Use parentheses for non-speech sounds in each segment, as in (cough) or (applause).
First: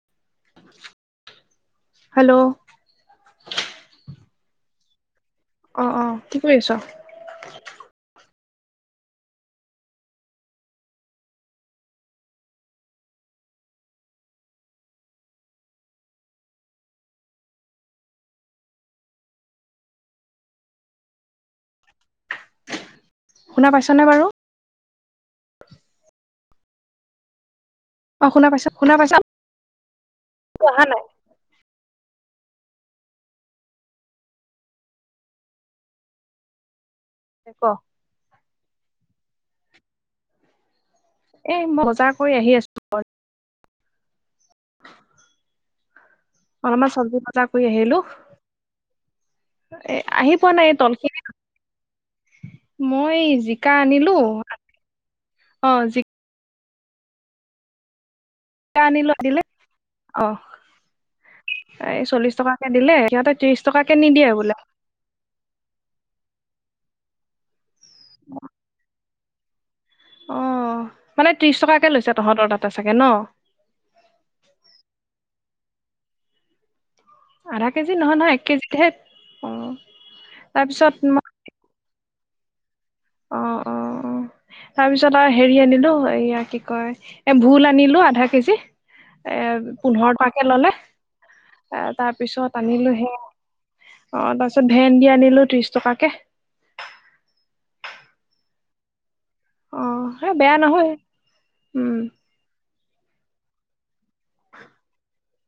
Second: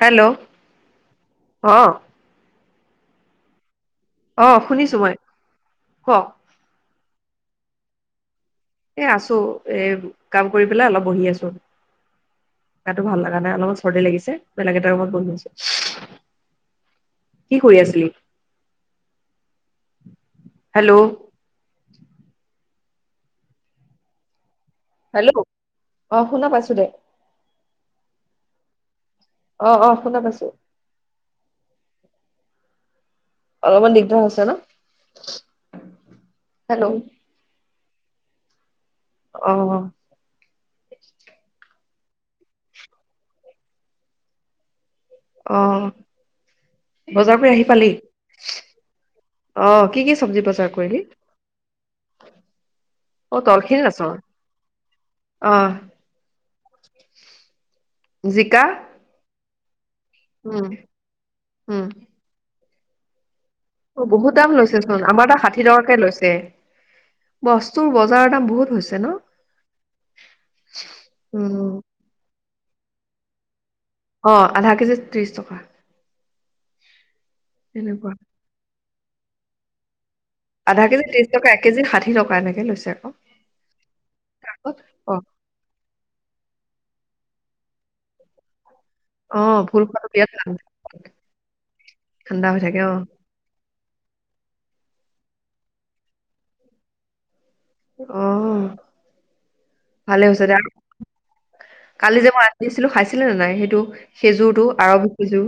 Hello অহ। Hello অ শুনিছো মই। অ অ কওক কি কৰি আছ? এ আছো এ কাম কৰি পেলাই অলপ বহি আছো আৰু। গাটো ভাল লগা নাই অলপমান চৰ্দি লাগিছে বেলেগ এটাৰ ৰুমত বহি আছো। কি কৰি আছিলি হেল্ল', শুনা পাইছনে বাৰু। হেল্ল' অ শুনা পাইছো দে। অ শুনা পাইছা শুনা পাইছা? অ অ শুনা পাইছো। অহা নাই অলপমান দিগদাৰ হৈছে ন? হেল্ল', ক (unintelligible) অহ এ মই বজাৰ কৰি আহি আছো ঘৰত। (unintelligible) অ অলপমান চব্জি বজাৰ পৰা কৰি আহি পালি আহিলো অ এ কি কি আহি চব্জি পোৱা নাই এই বজাৰ কৰিলি তলখিনিত মই অ জিকা তলখিনিত আছ আনিলো অ জি- জিকা কা আনিলো আ দিলে অ উম উম এই চল্লিশ টকাকে দিলে সিহঁতে ত্ৰিশ- টকাকে অ নিদিয়ে বহুত দাম বোলে লৈছে চোন আমাৰ তাত ষাঠি টকাকে লৈছে বচ বস্তুৰ বজাৰৰ দাম বহুত হৈছে ন। অ মানে ত্ৰিশ উম টকাকে লৈছে তহঁতৰ তাতে চাগে ন অ আধা কেজি ত্ৰিশ টকা। আধা কেজি এনেকুৱা নহয় নহয় এক কেজিতহে অ আধা তাৰপিছত কেজি মই ত্ৰিশ টকা এক কেজি ষাঠি টকা এনেকৈ লৈছে আৰু অ অ অ অ তাৰপিছত আৰু হেৰি আনিলো এয়া কি কয় এ ভোল আনিলো আধা কেজি এ অ ভুল খোৱাটো পোন্ধৰ বিৰাট টকাকে ঠাণ্ডা ললে এ তাৰ ঠাণ্ডা হৈ পিছত থাকে আনিলো অ হেআ অ তাৰ পিছত ভেন্দি আনিলো ত্ৰিশ টকাকে অ অ ভালে সেই হৈছে বেয়া দে নহয় উম কালি যে মই দিছিলো খাইছিলে নে নাই সেইটো খেজুৰটো আৰবি খেজুৰ।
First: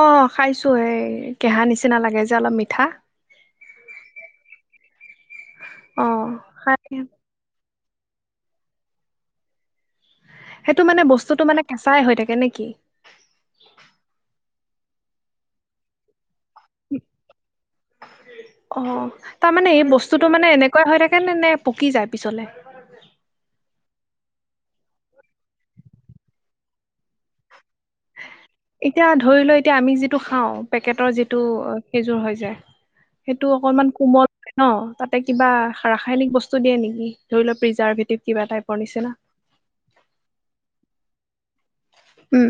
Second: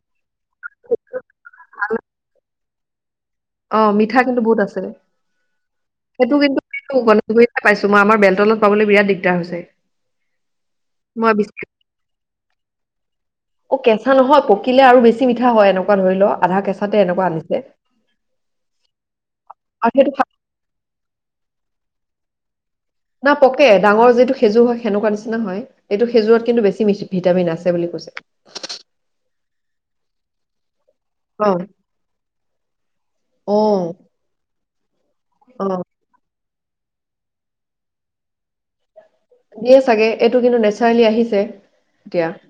অ খাইছো এই কেহা নিচিনা লাগে যে অলপ মিঠা। অ মিঠা কিন্তু বহুত আছিল অ সেইটো কিন্তু খাই গণ পাইছো মই আমাৰ বেলতলাত পাবলৈ বিৰাট দিগদাৰ হৈছে। সেইটো মানে বস্তুটো মই মানে কেঁচাই হৈ থাকে নে কি অ কেঁচা নহয় প- কিলে আৰু বেছি মিঠা হয় এনেকোৱা ধৰি লও আধা কেঁচাতে এনেকোৱা আনিছে। অ তাৰমানে এই আৰু সেইটো বস্তুটো মানে এনেকোৱা হৈ থাকে নে নে পকি যায় পিছলে না পকে ডাঙৰ যিটো সেজুৰ হয় সেনেকোৱা নিচিনা হয় এইটো খেজুৰত কিন্তু বেছি ভিটামিন আছে। সেই বুলি কৈছে। এতিয়া ধৰি লও এতিয়া আমি যিটো খাওঁ পেকেটৰ যিটো অ খেজুৰ হৈ যায় সেইটো অ অকনমান কোমল। ন তাতে কিবা অ ৰাসায়নিক বস্তু দিয়ে নেকি ধৰি লওক প্ৰিজাৰ্ভেটিভ কিবা টাইপৰ নিচিনা। দিয়ে চাগে এইটো কিন্তু নেচাৰেলি আহিছে এতিয়া উম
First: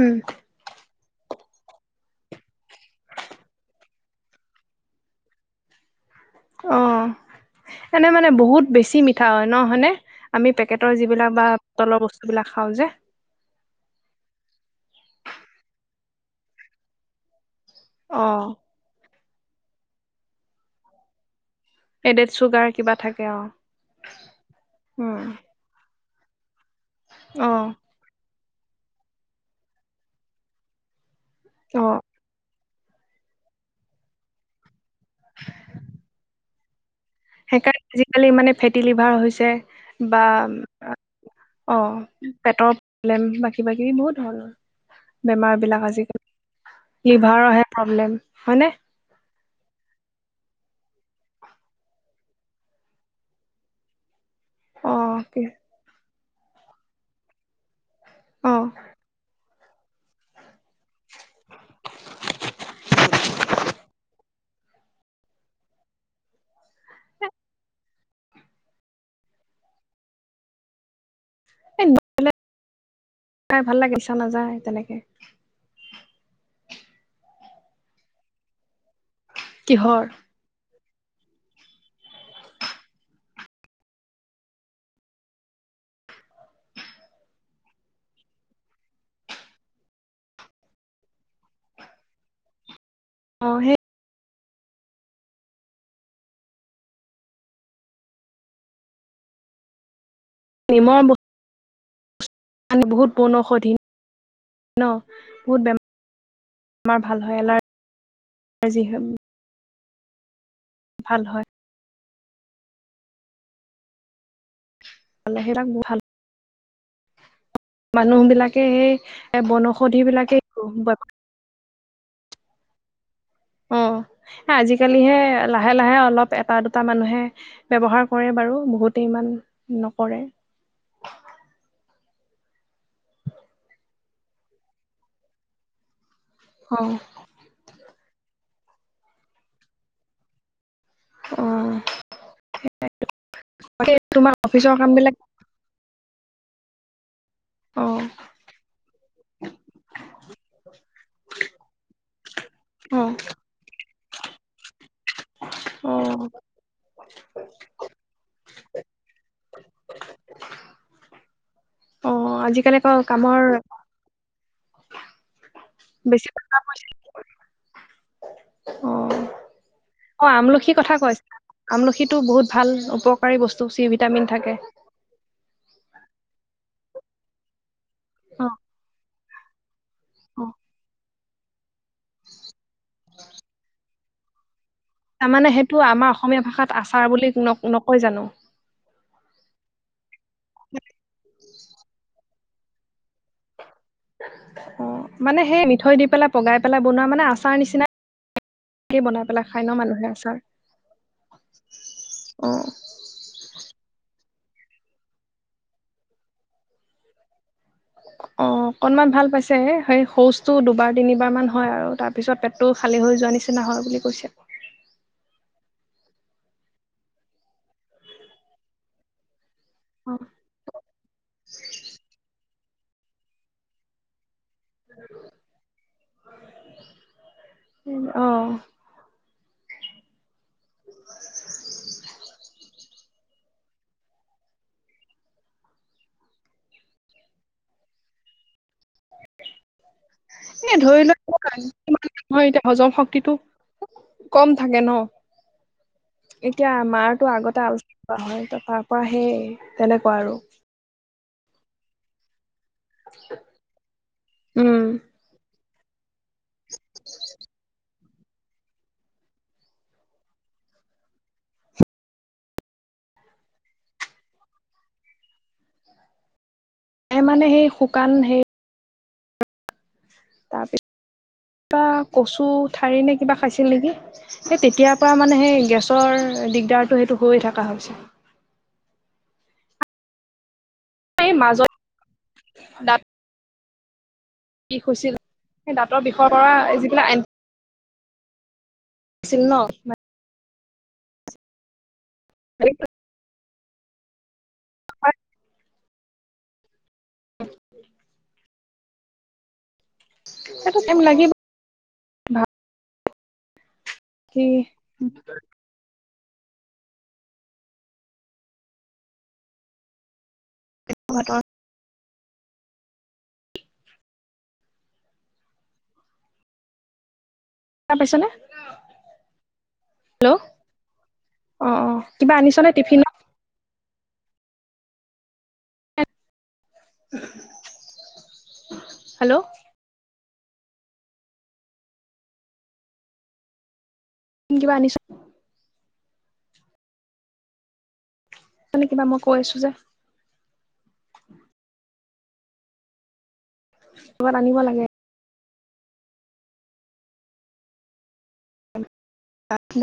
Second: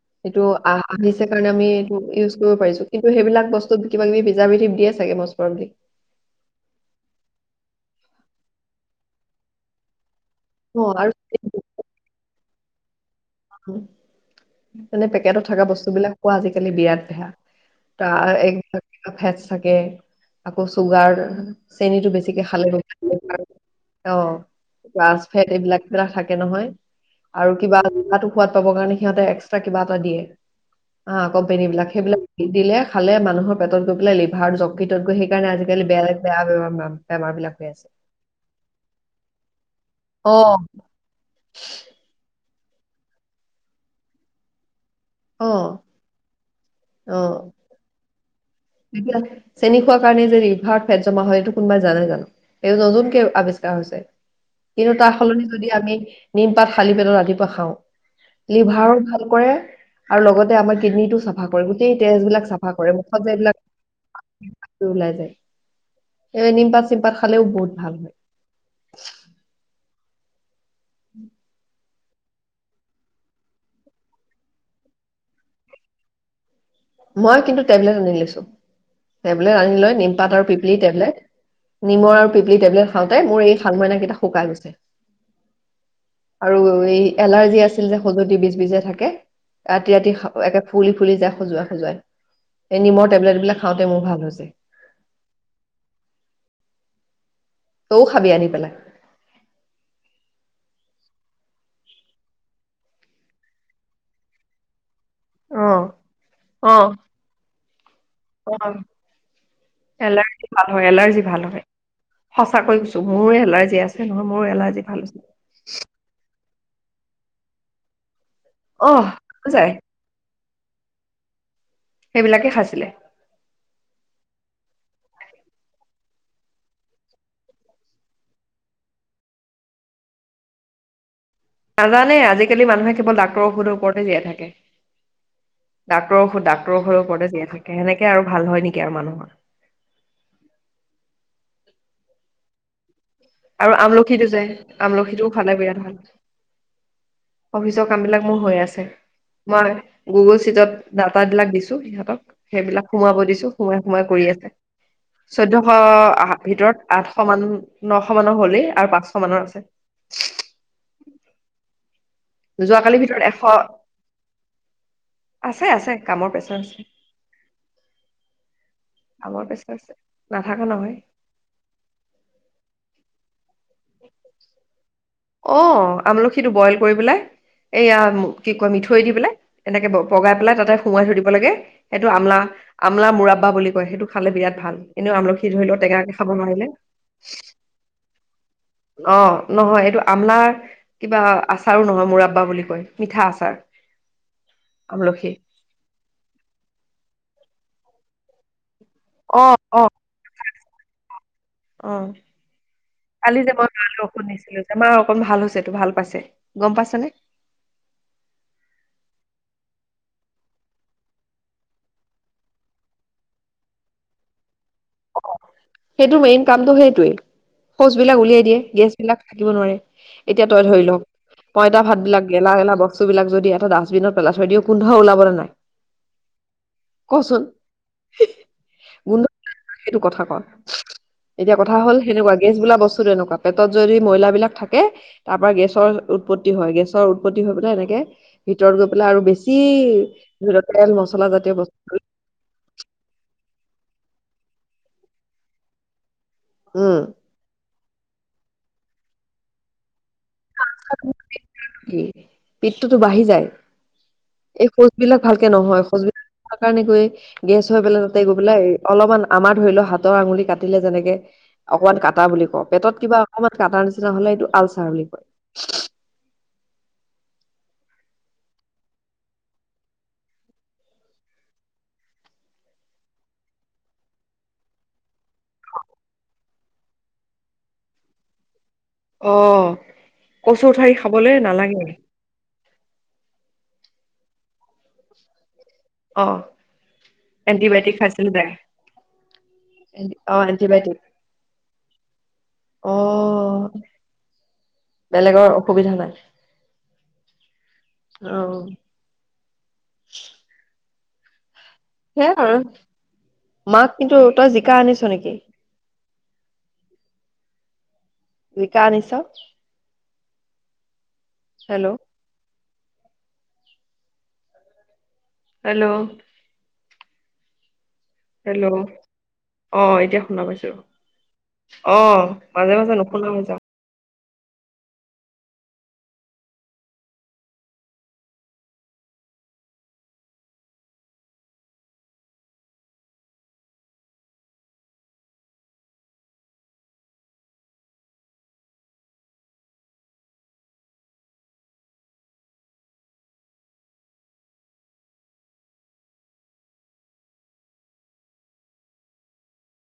উম এইটো আহ আহিছে কাৰণে আমি এইটো ইউজ কৰিব পাৰিছো কিন্তু সেইবিলাক বস্তুত কিবা কিবি প্ৰিজাৰভেটিভ দিয়ে চাগে লছ পৰিব বুলি অ এনে মানে বহুত বেছি মিঠা হয় ন হয়নে আমি অ পেকেটৰ আৰু যিবিলাক বা তলৰ বস্তুবিলাক খাওঁ যে মানে পেকেটত থকা বস্তু বিলাক কোৱা আজিকালি বিৰাট বেয়া। তা অ ফেট থাকে আকৌ চুগাৰ চেনীটো এডেড বেছিকে চুগাৰ খালে কিবা বুলি থাকে অ অ উম গাছ ফেট এইবিলাক বিলাক থাকে নহয় অ আৰু কিবা সোৱাদ‌ পাবৰ কাৰণে সিহঁতে এক্সটা কিবা এটা দিয়ে আ অ কম্পেনিবিলাক সেইবিলাক নিদিলে খালে মানুহৰ পেটত গৈ পেলাই লিভাৰ যকৃত গৈ সেই কাৰণে আজিকালি বেয়া লেগ বেয়া বোৰাম সেইকাৰণে আজিকালি মানে ফেটি লিভাৰ হৈছে বা অ অ' পেটৰ প্ৰব্লেম বাকী বাকী বহুত হ'ল অ বেমাৰ বিলাক অ আজিকালি। লিভাৰৰহে প্ৰব্লেম হয়নে এতিয়া চেনী খোৱা কাৰণে যদি ঘৰত ফেট জমা হয়। এইটো কোনোবাই জানে জানো এইটো নতুনকে আৱিষ্কাৰ হৈছে। অ কিন্তু তাৰ কি সলনি যদি আমি নিমপাত খালি পেটত ৰাতিপুৱা খাওঁ। অ লিভাৰ ভাল কৰে আৰু লগতে আমাৰ কিডনীটো চাফা কৰে গোটেই তেজবিলাক চাফা কৰে মুখত যে এইবিলাক ওলাই যায় স নিমপাত চিমপাত খালেও বহুত ভাল হয়। (unintelligible) উম। তে চাই ভাল লাগে, (unintelligible) নাযায় তেনেকে। মই কিন্তু টেবলেট আনি লৈছো, টেবলেট আনি লৈ কিহৰ নিমপাত আৰু পিপ্লিত নিমৰ আৰু পিপলি টেবলেট খাওঁতে মোৰ এই শালমইনা কেইটা শুকাই গৈছে। আৰু এই এলাৰ্জি আছিল যে সজতি বীজ বিজাই থাকে। ৰাতি-ৰাতি একে ফুলি-ফুলি যায় সজোৱা এই নিমৰ টেবলেট অ এইবিলাক সেই খাওঁতে মোৰ ভাল হৈছে। তৌ খাবি আনি পেলাই। মই বহুত পান বহুত বনৌষধীন বহুত অ অ বেমাৰ (inaudible) ভাল হয়। অ এলাৰ (inaudible) এলাৰ্জি ভাল হয়, এলাৰ্জি ভাল হয়। সঁচাকৈ কৈছো, মোৰো এলাৰ্জি আছে নহয় মোৰো এলাৰ্জি ভাল হৈছে হ সেইবাক ভাল (inaudible) মানুহ বিলাক সেই অহ এ যায় বনৌষধি বিলাকে। (unintelligible) সেইবিলাকে খাইছিলে। অ'। আজিকালিহে লাহে-লাহে অলপ এটা দুটা মানুহে ব্যৱহাৰ কৰে বাৰু, বহুত গো ইমান নকৰে। আজিকালি মানুহে কেৱল ডাক্তৰৰ ঔষধৰ ওপৰতে জীয়াই থাকে। অ ডাক্তৰৰ হৈ ওপৰতে জীয়াই থাকে সেনেকে আৰু ভাল হয় নেকি আৰু মানুহৰ? অ', সেয়াই। আৰু আমলখিটো যে? বিলাক আমলখিটোও ভালে বিৰাট ভাল। অ অফিচৰ কাম বিলাক মোৰ হৈ আছে। মই গুগল চিটত ডাটা বিলাক দিছো সিহঁতক। সেইবিলাক অ সোমাব দিছো। সোমাই সময় কৰি আছে। চৈধ্যয়শ অ আহ ভিতৰত আঠশ মান ন শ মানৰ হ'লেই আৰু পাঁচশ মানৰ আছে। অ আজিকালি আকৌ যোৱাকালিৰ ভিতৰত কামৰ এশ আছে-আছে, কামৰ পেচা আছে। উম'। কামৰ প্ৰেছাৰ আছে অ', অ', নাথাকা আমলখিৰ নহয় কথা কৈছা, আমলখি বহুত ভাল উপকাৰী বস্তু। চি ভিটামিন থাকে। অ', আমলখিটো বইল কৰি পেলাই এইয়া অ কি কয় মিঠৈ দি পেলাই। এনেকে পগাই অ পেলাই তাতে সোমাই থৈ দিব। লাগে। সেইটো আমলা-আমলা মৰাব্বা বুলি কয় সেইটো খালে বিৰাট ভাল। এনেও আমলখি তাৰমানে ধৰি সেইটো লও আমাৰ টেঙাকে খাব অসমীয়া নোৱাৰিলে ভাষাত আচাৰ বুলি ন নকয় জানো অ', নহয় এইটো আমলাৰ কিবা আচাৰো নহয় মুৰাব্বা বুলি কয় মিঠা আচাৰ। অহ, আমলখি মানে সেই মিঠৈ দি পেলাই পগাই পেলাই বনোৱা মানে আচাৰ নিচিনা তেই বনাই পেলাই খায় ন' মানুহে আচাৰ। অহ, অ কালি যাব ভাল টোশুনিছিলো যে এইবাৰ অকণ ভাল হৈছে তো ভাল পাইছে, গম পাইছ নে? (inaudible) অ'অকনমান ভাল পাইছে, সেই শৌচটো দুবাৰ- তিনিবাৰ মান হয় আৰু তাৰ পিছত পেটটো খালী হৈ যোৱা নিচ নহয় বুলি কৈছে। (inaudible) সেইটো মেইন কামটো সেইটোৱেই শৌচ বিলাক উলিয়াই দিয়ে গেছ বিলাক থাকিব নোৱাৰে, এতিয়া তই ধৰি ল'পইতা ভাত বিলাক গেলা- গেলা বস্তু বিলাক যদি এটা ডাষ্টবিনত পেলাই থৈ দিওঁ গোন্ধ ওলাবলৈ নে নাই কচোন? অ গোন্ধ সেইটো কথা ক। এতিয়া কথা হ'ল সেনেকোৱা, গেছ বোলা বস্তুটো এনেকোৱা, পেটত যদি ময়লাবিলাক থাকে। তাৰ পৰা গেছৰ উৎপত্তি হয়। গেছৰ উৎপত্তি হৈ পেলাই এনেকে ভিতৰত গৈ পেলাই আৰু বেছি লওক এ তেল ধৰি মছলা লোৱা জাতীয় বস্তু নহয় (unintelligible) এতিয়া হজম শক্তিটো। কম থাকে ন? এতিয়া উম মাৰতো আগতে আলোচনা কৰা হয়। তাৰ পৰা সেই তেনেকুৱা আৰু। (unintelligible) পিঠটোতো বাঢ়ি যায়, এই উম শৌচবিলাক ভালকে নহয়। শৌচবিলাক কাৰণে গৈ গেছ হয় পেলা গৈ পেলাই অলপমান আমাৰ ধৰি লও হাতৰ আঙুলি কাটিলে যেনেকে অকমান কাটা বুলি কওঁ। পেটত কিবা অকণমান কটাৰ নিচিনা হলে এইটো আলচাৰ বুলি কয়। মানে সেই শুকান সেই তাৰ পিছ কিবা কচু ঠাৰি নে কিবা খাইছিল নেকি? সেই তেতিয়াৰ পৰা মানে সেই গেছৰ দিগদাৰটো সেইটো হৈয়ে থাকা হৈছে। অ' কচুৰ ঠাৰি এই খাবলৈ মাজত নালাগে। দাঁত বিষ হৈছিল দাঁতৰ বিষৰ অ' পৰা যিবিলাক এন (unintelligible) চিমন' অ' এণ্টিবায়টিক। সেইটো অ' বেলেগৰ অসুবিধা নাই। অ'। সেইটো টাইম লাগিব। সেয়া ভাত আৰু মাক কিন্তু তই জিকা আনিছ নেকি? জিকা আনিছ? ভাতৰ হেল্ল' হেল্ল' শুনা পাইছানে হেল্ল'। অ' এতিয়া হেল্ল' শুনা পাইছো। অ কিবা আনিছনে মাজে মাজে টিফিনত নুশুনা হৈ যাওঁ। হেল্ল' (unintelligible) মানে কিবা মই কৈ আছো যে। কবাত আনিব লাগে। (unintelligible)